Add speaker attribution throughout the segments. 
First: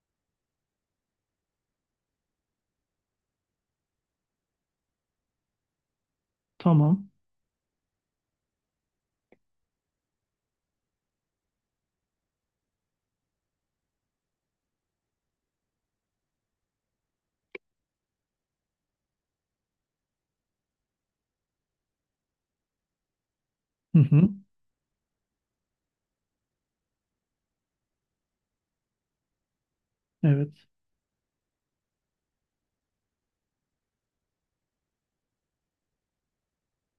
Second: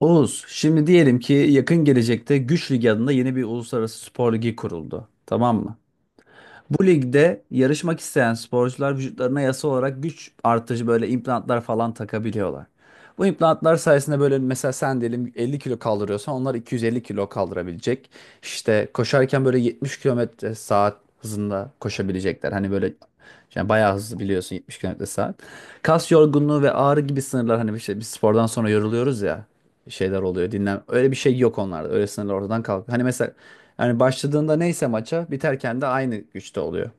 Speaker 1: Oğuz, şimdi diyelim ki yakın gelecekte Güç Ligi adında yeni bir uluslararası spor ligi kuruldu. Tamam mı? Bu
Speaker 2: Tamam.
Speaker 1: ligde yarışmak isteyen sporcular vücutlarına yasa olarak güç artıcı böyle implantlar falan takabiliyorlar. Bu implantlar sayesinde böyle mesela sen diyelim 50 kilo kaldırıyorsan onlar 250 kilo kaldırabilecek. İşte koşarken böyle 70 kilometre saat hızında koşabilecekler. Hani böyle yani bayağı
Speaker 2: Hı
Speaker 1: hızlı
Speaker 2: hı.
Speaker 1: biliyorsun 70 kilometre saat. Kas yorgunluğu ve ağrı gibi sınırlar hani işte biz spordan sonra yoruluyoruz ya, şeyler oluyor
Speaker 2: Evet.
Speaker 1: dinlen. Öyle bir şey yok onlarda. Öyle sınırlar ortadan kalkıyor. Hani mesela yani başladığında neyse maça, biterken de aynı güçte oluyor.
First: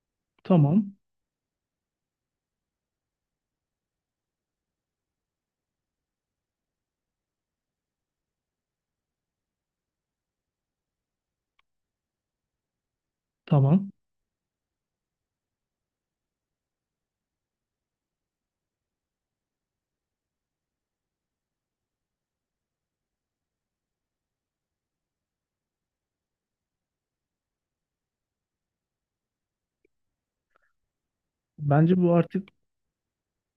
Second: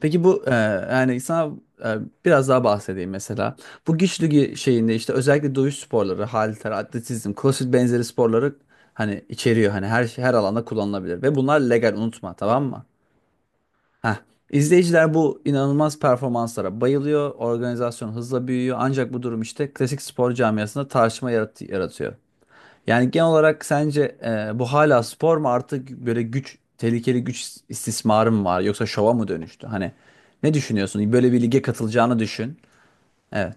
Speaker 1: Peki bu,
Speaker 2: Tamam.
Speaker 1: yani sana e, biraz daha bahsedeyim mesela. Bu güç ligi şeyinde işte özellikle dövüş sporları, halter, atletizm, crossfit benzeri sporları hani içeriyor. Hani her şey, her alanda kullanılabilir ve bunlar legal, unutma, tamam mı?
Speaker 2: Tamam.
Speaker 1: Heh. İzleyiciler bu inanılmaz performanslara bayılıyor. Organizasyon hızla büyüyor. Ancak bu durum işte klasik spor camiasında tartışma yaratıyor. Yani genel olarak sence bu hala spor mu artık, böyle güç, tehlikeli güç istismarı mı var, yoksa şova mı dönüştü? Hani ne düşünüyorsun? Böyle bir lige
Speaker 2: Bence bu
Speaker 1: katılacağını
Speaker 2: artık,
Speaker 1: düşün. Evet.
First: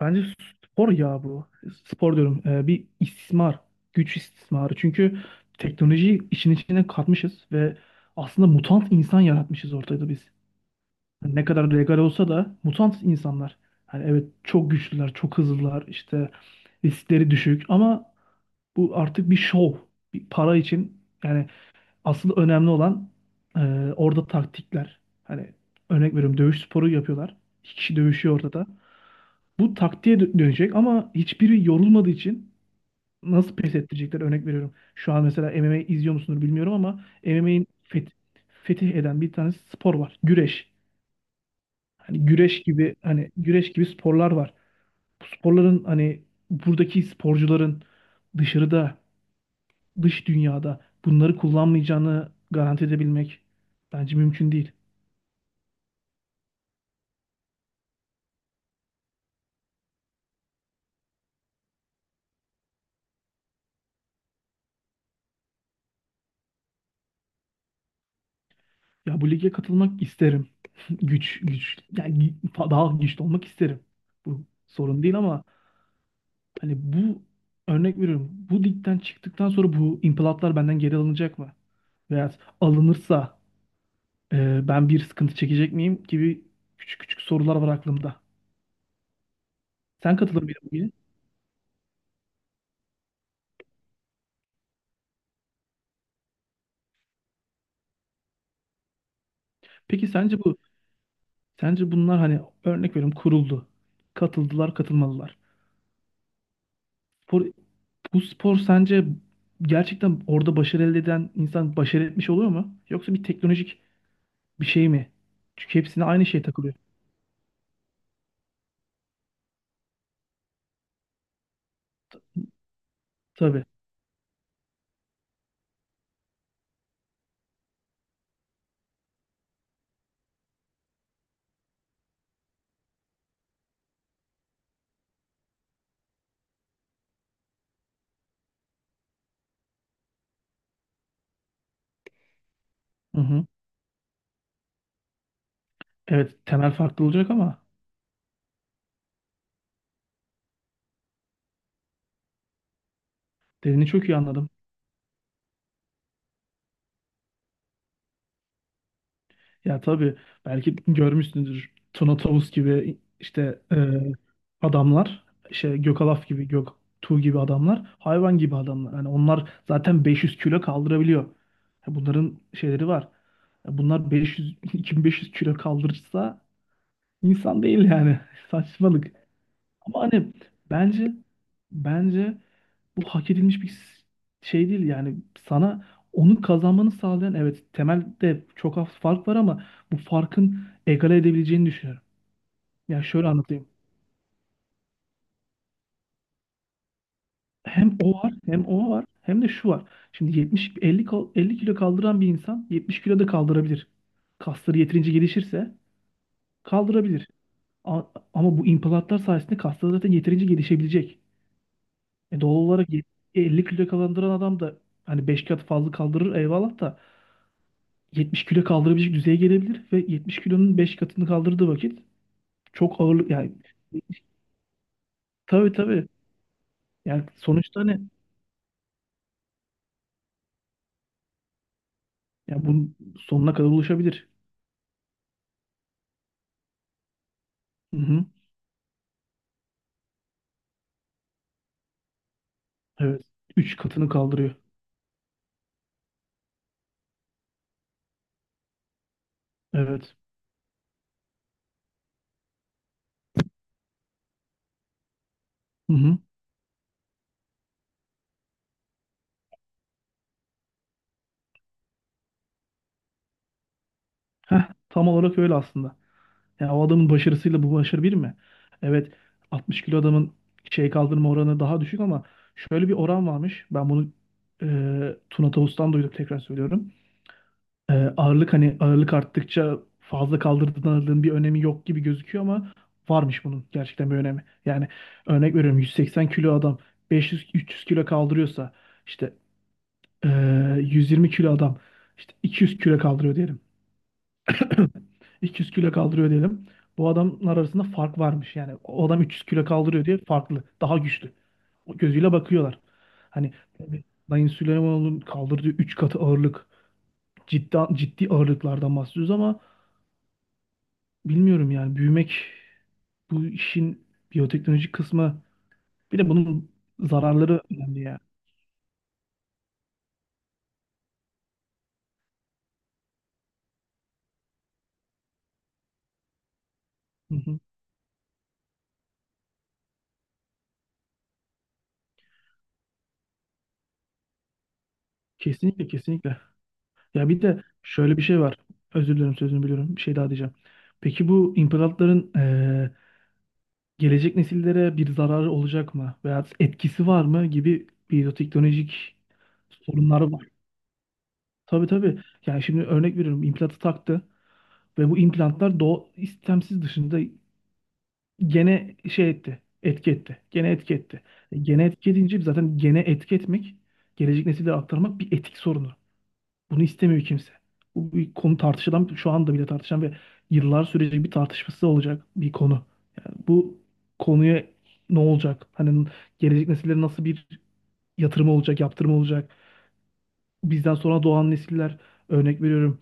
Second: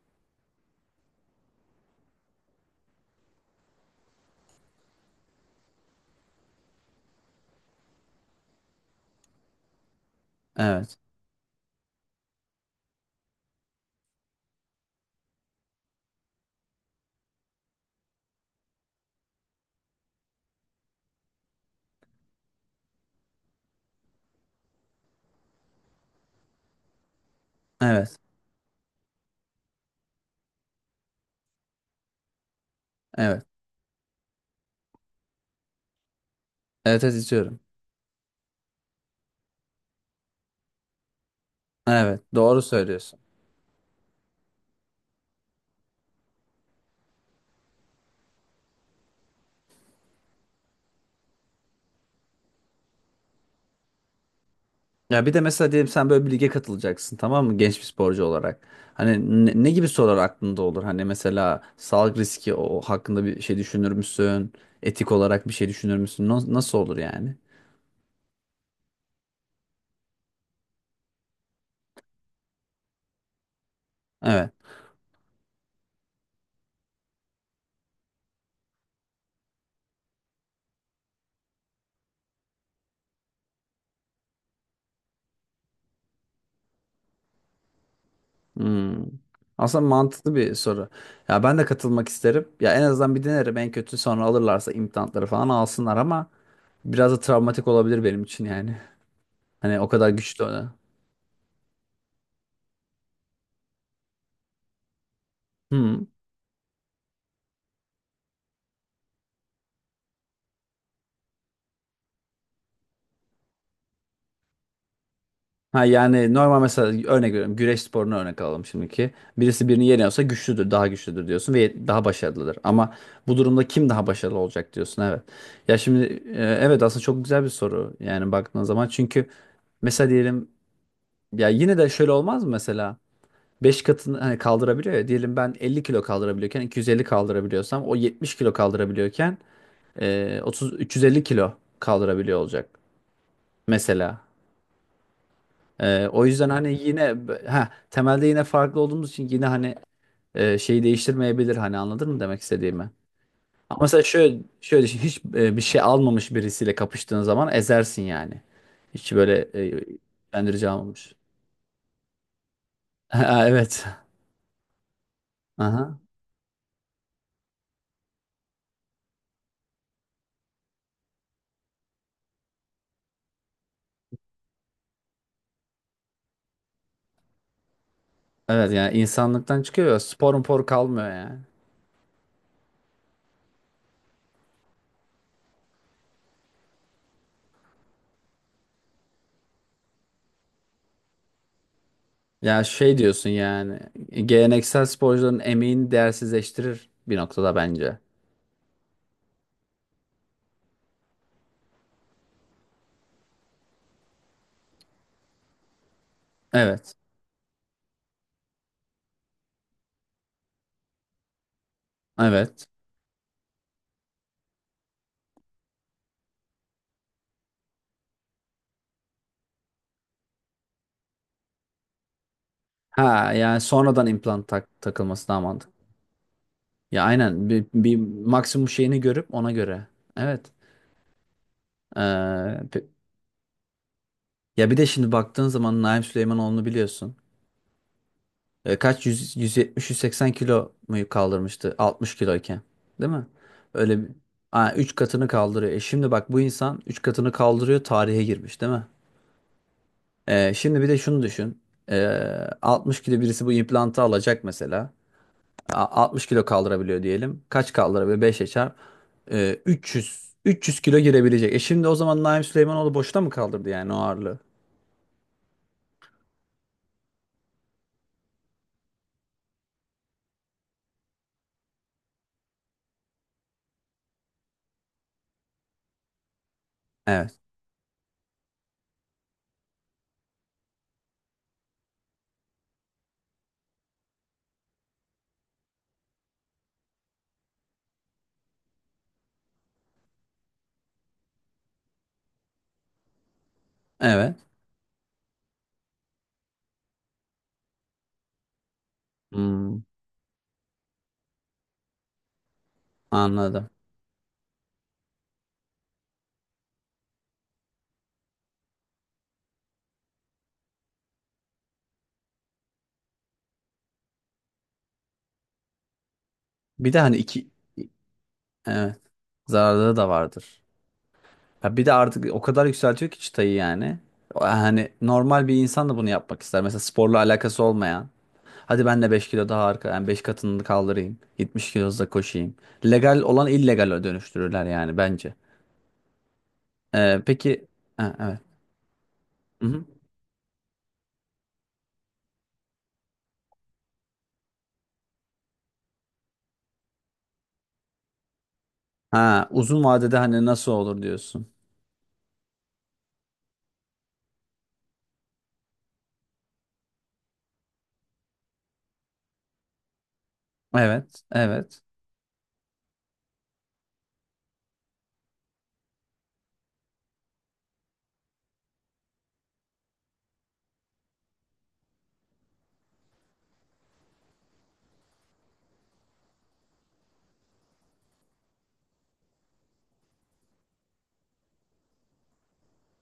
Speaker 2: bence spor ya bu. Spor diyorum. Bir istismar. Güç istismarı. Çünkü teknolojiyi işin içine katmışız ve aslında mutant insan yaratmışız ortada biz.
Speaker 1: Evet.
Speaker 2: Hani ne kadar legal olsa da mutant insanlar. Hani evet çok güçlüler, çok hızlılar, işte riskleri düşük ama bu artık bir şov. Bir para için yani. Asıl önemli olan, e, orada taktikler. Hani örnek veriyorum, dövüş sporu yapıyorlar. İki kişi
Speaker 1: Evet.
Speaker 2: dövüşüyor ortada. Bu taktiğe dönecek ama hiçbiri yorulmadığı için
Speaker 1: Evet.
Speaker 2: nasıl pes ettirecekler, örnek veriyorum. Şu an mesela MMA izliyor musunuz bilmiyorum
Speaker 1: Evet,
Speaker 2: ama
Speaker 1: evet istiyorum.
Speaker 2: MMA'in fetih eden bir tane spor var. Güreş.
Speaker 1: Evet,
Speaker 2: Hani
Speaker 1: doğru
Speaker 2: güreş gibi
Speaker 1: söylüyorsun.
Speaker 2: hani güreş gibi sporlar var. Bu sporların hani buradaki sporcuların dışarıda, dış dünyada bunları kullanmayacağını garanti edebilmek bence mümkün değil.
Speaker 1: Ya bir de mesela diyelim sen böyle bir lige katılacaksın, tamam mı? Genç bir sporcu olarak. Hani ne gibi sorular aklında olur? Hani mesela sağlık riski, o hakkında bir şey düşünür müsün? Etik olarak bir şey düşünür müsün? Nasıl olur yani?
Speaker 2: Ya bu lige katılmak isterim. Güç, güç. Yani daha güçlü olmak isterim. Bu
Speaker 1: Evet.
Speaker 2: sorun değil ama hani bu, örnek veriyorum. Bu ligden çıktıktan sonra bu implatlar benden geri alınacak mı? Veya alınırsa, ben bir sıkıntı çekecek miyim gibi küçük küçük sorular var aklımda.
Speaker 1: Hmm. Aslında
Speaker 2: Sen
Speaker 1: mantıklı
Speaker 2: katılır
Speaker 1: bir
Speaker 2: mıydın
Speaker 1: soru.
Speaker 2: bugün?
Speaker 1: Ya ben de katılmak isterim. Ya en azından bir denerim. En kötü sonra alırlarsa implantları falan alsınlar ama biraz da travmatik olabilir benim için yani. Hani o
Speaker 2: Peki
Speaker 1: kadar
Speaker 2: sence
Speaker 1: güçlü.
Speaker 2: bu sence bunlar hani, örnek veriyorum, kuruldu. Katıldılar, katılmalılar.
Speaker 1: Hmm.
Speaker 2: Spor Bu spor sence gerçekten orada başarı elde eden insan başarı etmiş oluyor mu? Yoksa bir teknolojik bir şey mi? Çünkü
Speaker 1: Ha
Speaker 2: hepsine aynı
Speaker 1: yani
Speaker 2: şey
Speaker 1: normal,
Speaker 2: takılıyor.
Speaker 1: mesela örnek veriyorum. Güreş sporunu örnek alalım şimdiki. Birisi birini yeniyorsa güçlüdür, daha güçlüdür diyorsun ve daha başarılıdır. Ama bu
Speaker 2: Tabii.
Speaker 1: durumda kim daha başarılı olacak diyorsun, evet. Ya şimdi, evet aslında çok güzel bir soru yani baktığın zaman. Çünkü mesela diyelim, ya yine de şöyle olmaz mı mesela? 5 katını hani kaldırabiliyor ya. Diyelim ben 50 kilo kaldırabiliyorken 250 kaldırabiliyorsam, o 70 kilo kaldırabiliyorken 30 350 kilo kaldırabiliyor olacak
Speaker 2: Hı hı.
Speaker 1: mesela. O yüzden
Speaker 2: Evet,
Speaker 1: Hani
Speaker 2: temel farklı
Speaker 1: yine
Speaker 2: olacak ama
Speaker 1: temelde yine farklı olduğumuz için, yine hani şeyi değiştirmeyebilir, hani anladın mı demek istediğimi? Ama
Speaker 2: dediğini
Speaker 1: mesela
Speaker 2: çok iyi
Speaker 1: şöyle
Speaker 2: anladım.
Speaker 1: şöyle düşün, hiç bir şey almamış birisiyle kapıştığın zaman ezersin yani. Hiç böyle e,
Speaker 2: Ya tabii,
Speaker 1: bendirici
Speaker 2: belki
Speaker 1: almamış.
Speaker 2: görmüşsünüzdür Tuna Tavus gibi
Speaker 1: Ha,
Speaker 2: işte
Speaker 1: evet.
Speaker 2: adamlar, işte
Speaker 1: Aha.
Speaker 2: Gökalaf gibi, Göktuğ gibi adamlar, hayvan gibi adamlar. Yani onlar zaten 500 kilo kaldırabiliyor. Ya bunların şeyleri var. Ya bunlar 500 2500 kilo kaldırırsa, İnsan değil yani.
Speaker 1: Evet yani
Speaker 2: Saçmalık.
Speaker 1: insanlıktan çıkıyor ya,
Speaker 2: Ama hani
Speaker 1: spor mpor kalmıyor
Speaker 2: bence
Speaker 1: yani.
Speaker 2: bence bu hak edilmiş bir şey değil yani. Sana onu kazanmanı sağlayan, evet temelde çok az fark var ama bu farkın egale edebileceğini düşünüyorum.
Speaker 1: Ya şey
Speaker 2: Yani şöyle
Speaker 1: diyorsun
Speaker 2: anlatayım.
Speaker 1: yani, geleneksel sporcuların emeğini değersizleştirir bir noktada
Speaker 2: Hem
Speaker 1: bence.
Speaker 2: o var, hem o var, hem de şu var. Şimdi 70 50 50 kilo kaldıran bir insan 70 kilo da kaldırabilir. Kasları yeterince gelişirse
Speaker 1: Evet.
Speaker 2: kaldırabilir. A- Ama bu implantlar sayesinde kasları zaten yeterince gelişebilecek. Doğal
Speaker 1: Evet.
Speaker 2: olarak 50 kilo kaldıran adam da hani 5 kat fazla kaldırır eyvallah da 70 kilo kaldırabilecek düzeye gelebilir ve 70 kilonun 5 katını kaldırdığı vakit çok
Speaker 1: Ha
Speaker 2: ağırlık yani.
Speaker 1: yani sonradan implant takılması daha
Speaker 2: Tabii
Speaker 1: mantıklı.
Speaker 2: tabii.
Speaker 1: Ya
Speaker 2: Yani
Speaker 1: aynen, bir,
Speaker 2: sonuçta
Speaker 1: bir
Speaker 2: ne,
Speaker 1: maksimum şeyini görüp ona göre. Evet. Ee,
Speaker 2: yani
Speaker 1: pe-
Speaker 2: bunun sonuna kadar ulaşabilir.
Speaker 1: Ya bir de şimdi baktığın zaman Naim Süleymanoğlu'nu biliyorsun.
Speaker 2: Hı hı.
Speaker 1: Kaç 100, 170-180 kilo mu kaldırmıştı 60 kiloyken. Değil
Speaker 2: Evet.
Speaker 1: mi?
Speaker 2: Üç
Speaker 1: Öyle
Speaker 2: katını
Speaker 1: bir
Speaker 2: kaldırıyor.
Speaker 1: 3 katını kaldırıyor. Şimdi bak, bu insan 3 katını kaldırıyor, tarihe girmiş değil mi?
Speaker 2: Evet.
Speaker 1: Şimdi bir de şunu düşün. Ee, 60 kilo birisi bu implantı alacak mesela.
Speaker 2: Hı hı.
Speaker 1: 60 kilo kaldırabiliyor diyelim. Kaç kaldırabiliyor? 5'e çarp. 300. 300 kilo girebilecek. Şimdi o zaman Naim Süleymanoğlu boşta mı kaldırdı yani o ağırlığı?
Speaker 2: Heh, tam olarak öyle aslında. Yani o adamın başarısıyla bu başarı bir mi? Evet, 60 kilo adamın şey kaldırma oranı daha düşük ama şöyle bir oran varmış. Ben bunu, e, Tuna Tavus'tan duydum, tekrar söylüyorum.
Speaker 1: Evet.
Speaker 2: Ağırlık, hani ağırlık arttıkça fazla kaldırdığın ağırlığın bir önemi yok gibi gözüküyor ama varmış bunun gerçekten bir önemi. Yani örnek veriyorum, 180 kilo adam 500-300 kilo kaldırıyorsa, işte e, 120 kilo adam işte 200 kilo kaldırıyor diyelim.
Speaker 1: Evet.
Speaker 2: 200 kilo kaldırıyor diyelim. Bu adamlar arasında fark varmış yani. O adam 300 kilo
Speaker 1: Hmm,
Speaker 2: kaldırıyor diye farklı, daha güçlü. O gözüyle bakıyorlar. Hani
Speaker 1: anladım.
Speaker 2: Sayın Süleymanoğlu'nun kaldırdığı 3 katı ağırlık, ciddi ciddi ağırlıklardan bahsediyoruz ama bilmiyorum yani, büyümek, bu işin biyoteknolojik kısmı, bir de bunun
Speaker 1: Bir de hani iki.
Speaker 2: zararları önemli ya.
Speaker 1: Evet. Zararları da vardır. Ya bir de artık o kadar yükseltiyor ki çıtayı yani. Hani normal bir insan da bunu yapmak ister. Mesela sporla
Speaker 2: Hı hı.
Speaker 1: alakası olmayan. Hadi ben de 5 kilo daha arka, yani 5 katını kaldırayım. 70 kilo hızla koşayım. Legal olan illegale dönüştürürler yani bence.
Speaker 2: Kesinlikle, kesinlikle.
Speaker 1: Ee,
Speaker 2: Ya bir de
Speaker 1: peki ha,
Speaker 2: şöyle bir şey
Speaker 1: evet.
Speaker 2: var. Özür dilerim sözünü
Speaker 1: Hı-hı.
Speaker 2: biliyorum, bir şey daha diyeceğim. Peki bu imparatorların gelecek nesillere bir zararı olacak mı veya etkisi var mı gibi biyoteknolojik
Speaker 1: Ha, uzun vadede
Speaker 2: sorunları
Speaker 1: hani
Speaker 2: var.
Speaker 1: nasıl olur diyorsun.
Speaker 2: Tabii tabii. Yani şimdi örnek veriyorum, implantı taktı ve bu implantlar doğu istemsiz dışında gene şey etti. Etki etti. Gene etki
Speaker 1: Evet,
Speaker 2: etti.
Speaker 1: evet.
Speaker 2: Gene etki edince zaten, gene etki etmek, gelecek nesillere aktarmak bir etik sorunu. Bunu istemiyor kimse. Bu bir konu tartışılan, şu anda bile tartışan ve yıllar sürecek bir tartışması olacak bir konu. Yani bu konuya ne olacak? Hani gelecek nesillere nasıl bir yatırım olacak, yaptırım olacak? Bizden sonra doğan nesiller, örnek veriyorum,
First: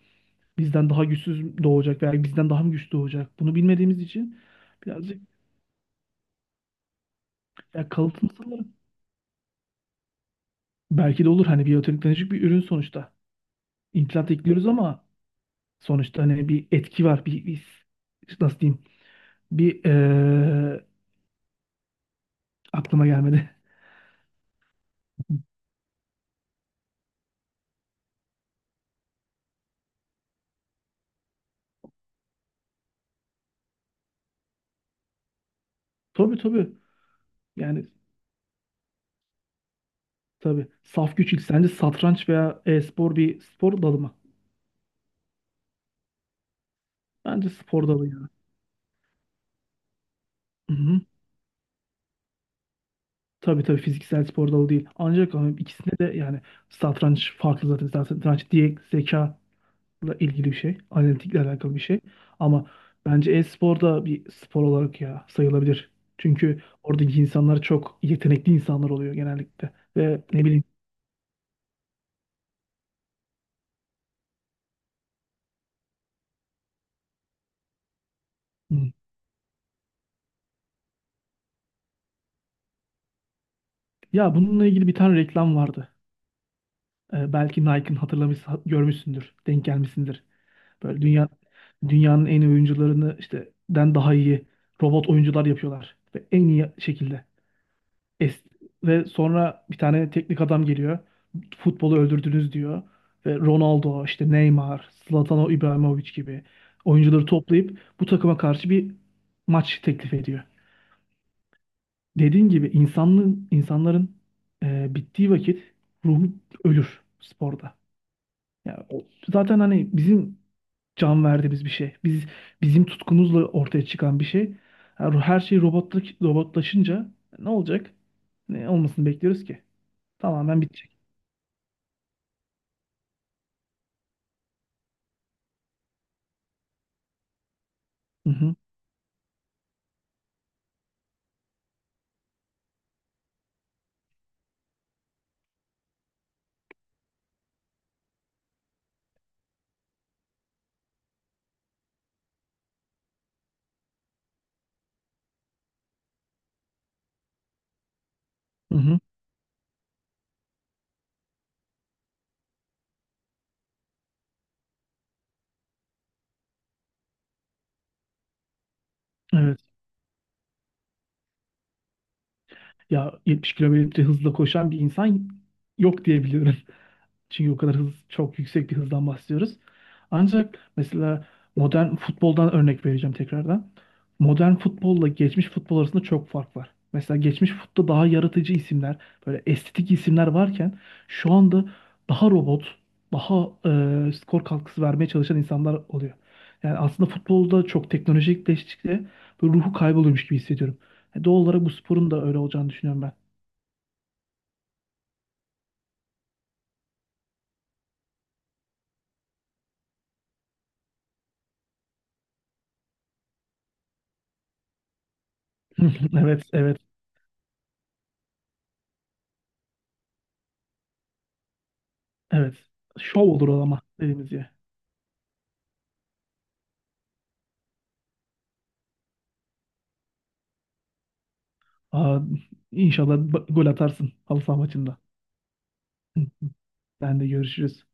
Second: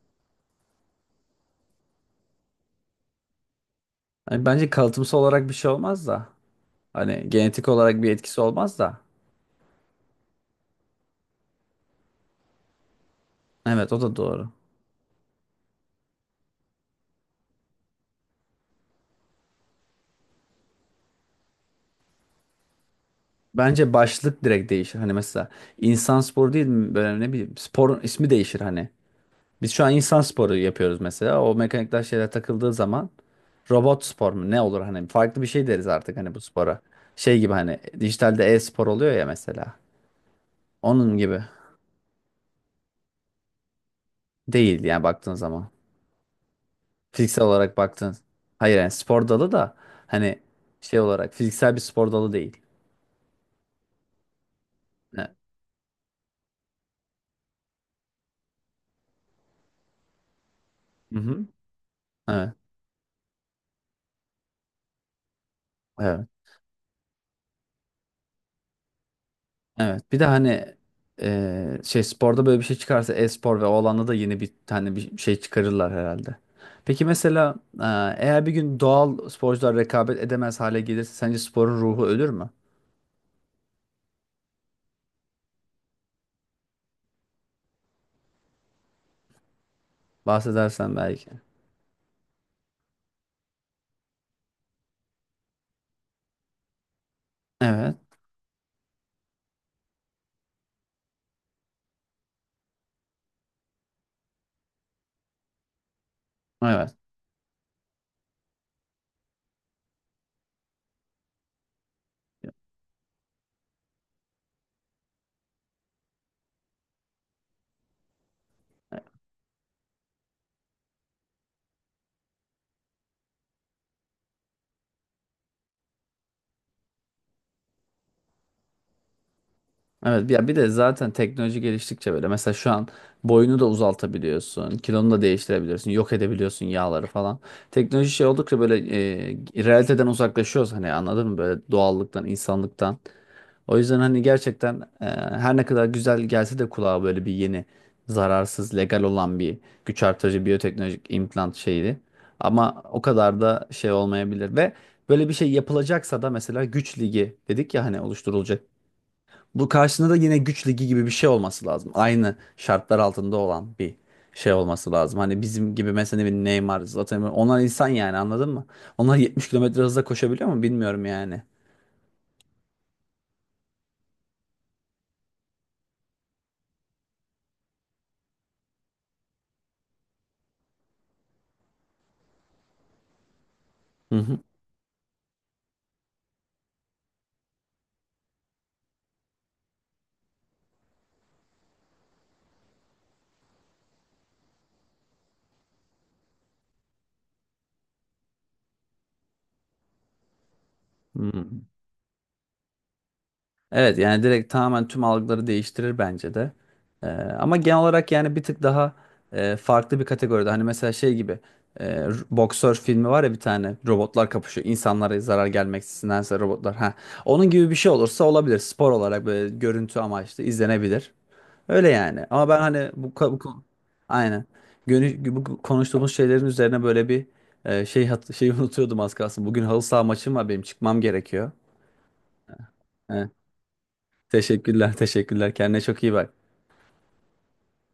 Speaker 2: bizden daha güçsüz doğacak veya bizden daha mı güçlü doğacak? Bunu bilmediğimiz için
Speaker 1: Yani bence kalıtımsal
Speaker 2: birazcık,
Speaker 1: olarak bir şey olmaz da. Hani genetik
Speaker 2: ya
Speaker 1: olarak bir etkisi
Speaker 2: kalıtımsızlar.
Speaker 1: olmaz da.
Speaker 2: Belki de olur, hani biyoteknolojik bir ürün sonuçta.
Speaker 1: Evet, o da
Speaker 2: İmplant
Speaker 1: doğru.
Speaker 2: ekliyoruz ama sonuçta hani bir etki var, bir nasıl diyeyim? bir Aklıma gelmedi.
Speaker 1: Bence başlık direkt değişir. Hani mesela insan sporu değil mi? Böyle, ne bileyim, sporun ismi değişir hani. Biz şu an insan sporu yapıyoruz mesela. O mekanikler, şeyler takıldığı zaman robot spor mu? Ne olur hani, farklı bir şey deriz artık hani
Speaker 2: Tabii
Speaker 1: bu
Speaker 2: tabii.
Speaker 1: spora. Şey gibi, hani
Speaker 2: Yani
Speaker 1: dijitalde e-spor oluyor ya mesela.
Speaker 2: tabii.
Speaker 1: Onun
Speaker 2: Saf güç ilk.
Speaker 1: gibi
Speaker 2: Sence satranç veya e-spor bir spor dalı mı?
Speaker 1: değil yani baktığın zaman. Fiziksel
Speaker 2: Bence
Speaker 1: olarak
Speaker 2: spor dalı
Speaker 1: baktığın.
Speaker 2: ya.
Speaker 1: Hayır, yani spor dalı da hani şey
Speaker 2: Hı-hı.
Speaker 1: olarak fiziksel bir spor dalı değil.
Speaker 2: Tabii tabii, fiziksel spor dalı değil. Ancak
Speaker 1: Evet.
Speaker 2: ama ikisinde de yani satranç farklı zaten. Zaten satranç diye, zekayla ilgili bir şey. Analitikle
Speaker 1: Hı-hı.
Speaker 2: alakalı bir şey.
Speaker 1: Evet.
Speaker 2: Ama bence e-spor da bir spor olarak ya sayılabilir.
Speaker 1: Evet.
Speaker 2: Çünkü oradaki insanlar çok yetenekli insanlar oluyor genellikle.
Speaker 1: Evet. Bir
Speaker 2: Ve
Speaker 1: de
Speaker 2: ne bileyim.
Speaker 1: hani şey sporda böyle bir şey çıkarsa, e-spor ve o alanda da yeni bir tane bir şey çıkarırlar herhalde. Peki mesela e, eğer bir
Speaker 2: Hı.
Speaker 1: gün doğal sporcular rekabet edemez hale gelirse, sence sporun ruhu ölür mü?
Speaker 2: Ya bununla ilgili bir tane reklam vardı. Belki Nike'ın, hatırlamış, görmüşsündür, denk gelmişsindir.
Speaker 1: Bahsedersen
Speaker 2: Böyle dünya
Speaker 1: belki.
Speaker 2: dünyanın en iyi oyuncularını işte den daha iyi robot oyuncular yapıyorlar ve en iyi şekilde.
Speaker 1: Evet.
Speaker 2: Es Ve sonra bir tane teknik adam geliyor. Futbolu öldürdünüz diyor ve Ronaldo, işte Neymar, Zlatan İbrahimovic gibi
Speaker 1: Evet.
Speaker 2: oyuncuları toplayıp bu takıma karşı bir maç teklif ediyor. Dediğin gibi insanların bittiği vakit ruhu ölür sporda. Ya o, zaten hani bizim can verdiğimiz bir şey. Bizim tutkumuzla ortaya çıkan bir şey. Her şey robotlaşınca ne olacak? Ne olmasını bekliyoruz ki?
Speaker 1: Evet. Ya bir
Speaker 2: Tamamen
Speaker 1: de
Speaker 2: bitecek.
Speaker 1: zaten teknoloji geliştikçe böyle, mesela şu an boyunu da uzaltabiliyorsun, kilonu da değiştirebiliyorsun, yok edebiliyorsun yağları falan. Teknoloji şey
Speaker 2: Hı hı.
Speaker 1: oldukça böyle realiteden uzaklaşıyoruz hani, anladın mı? Böyle doğallıktan, insanlıktan. O yüzden hani gerçekten her ne kadar güzel gelse de kulağa, böyle bir yeni, zararsız, legal olan bir güç artırıcı biyoteknolojik implant şeydi. Ama o kadar da şey olmayabilir ve böyle bir şey yapılacaksa da, mesela güç ligi dedik ya hani, oluşturulacak.
Speaker 2: Hı hı.
Speaker 1: Bu karşısında da yine güç ligi gibi bir şey olması lazım. Aynı şartlar altında olan bir şey olması lazım. Hani bizim gibi mesela bir Neymar, Zlatan, onlar insan yani, anladın mı? Onlar 70
Speaker 2: Evet.
Speaker 1: kilometre hızla koşabiliyor mu bilmiyorum yani.
Speaker 2: Ya 70 kilometre hızla koşan bir insan yok diyebiliyorum. Çünkü o kadar hız, çok yüksek bir hızdan bahsediyoruz. Ancak mesela modern futboldan örnek vereceğim tekrardan.
Speaker 1: Hı hı.
Speaker 2: Modern futbolla geçmiş futbol arasında çok fark var. Mesela geçmiş futbolda daha yaratıcı isimler, böyle estetik isimler varken, şu anda daha robot, daha skor katkısı vermeye çalışan insanlar oluyor. Yani aslında futbolda çok teknolojikleştikçe böyle ruhu kayboluyormuş gibi hissediyorum. Yani
Speaker 1: Hı.
Speaker 2: doğal olarak bu sporun da öyle olacağını düşünüyorum ben.
Speaker 1: Evet yani direkt tamamen tüm algıları değiştirir bence de. Ama genel olarak yani bir tık daha farklı bir kategoride. Hani mesela şey gibi, boksör filmi var ya bir tane, robotlar kapışıyor. İnsanlara zarar gelmeksindense
Speaker 2: Evet,
Speaker 1: robotlar.
Speaker 2: evet,
Speaker 1: Ha. Onun gibi bir şey olursa olabilir. Spor olarak böyle görüntü amaçlı izlenebilir. Öyle yani. Ama
Speaker 2: evet.
Speaker 1: ben hani bu,
Speaker 2: Şov
Speaker 1: ka- bu
Speaker 2: olur
Speaker 1: ko-
Speaker 2: o ama dediğimiz
Speaker 1: aynen.
Speaker 2: gibi.
Speaker 1: Bu konuştuğumuz şeylerin üzerine böyle bir şey şeyi unutuyordum az kalsın. Bugün halı saha maçım var, benim çıkmam gerekiyor.
Speaker 2: Aa, inşallah gol atarsın halı saha
Speaker 1: Teşekkürler,
Speaker 2: maçında.
Speaker 1: teşekkürler. Kendine çok iyi bak.
Speaker 2: Sen de görüşürüz.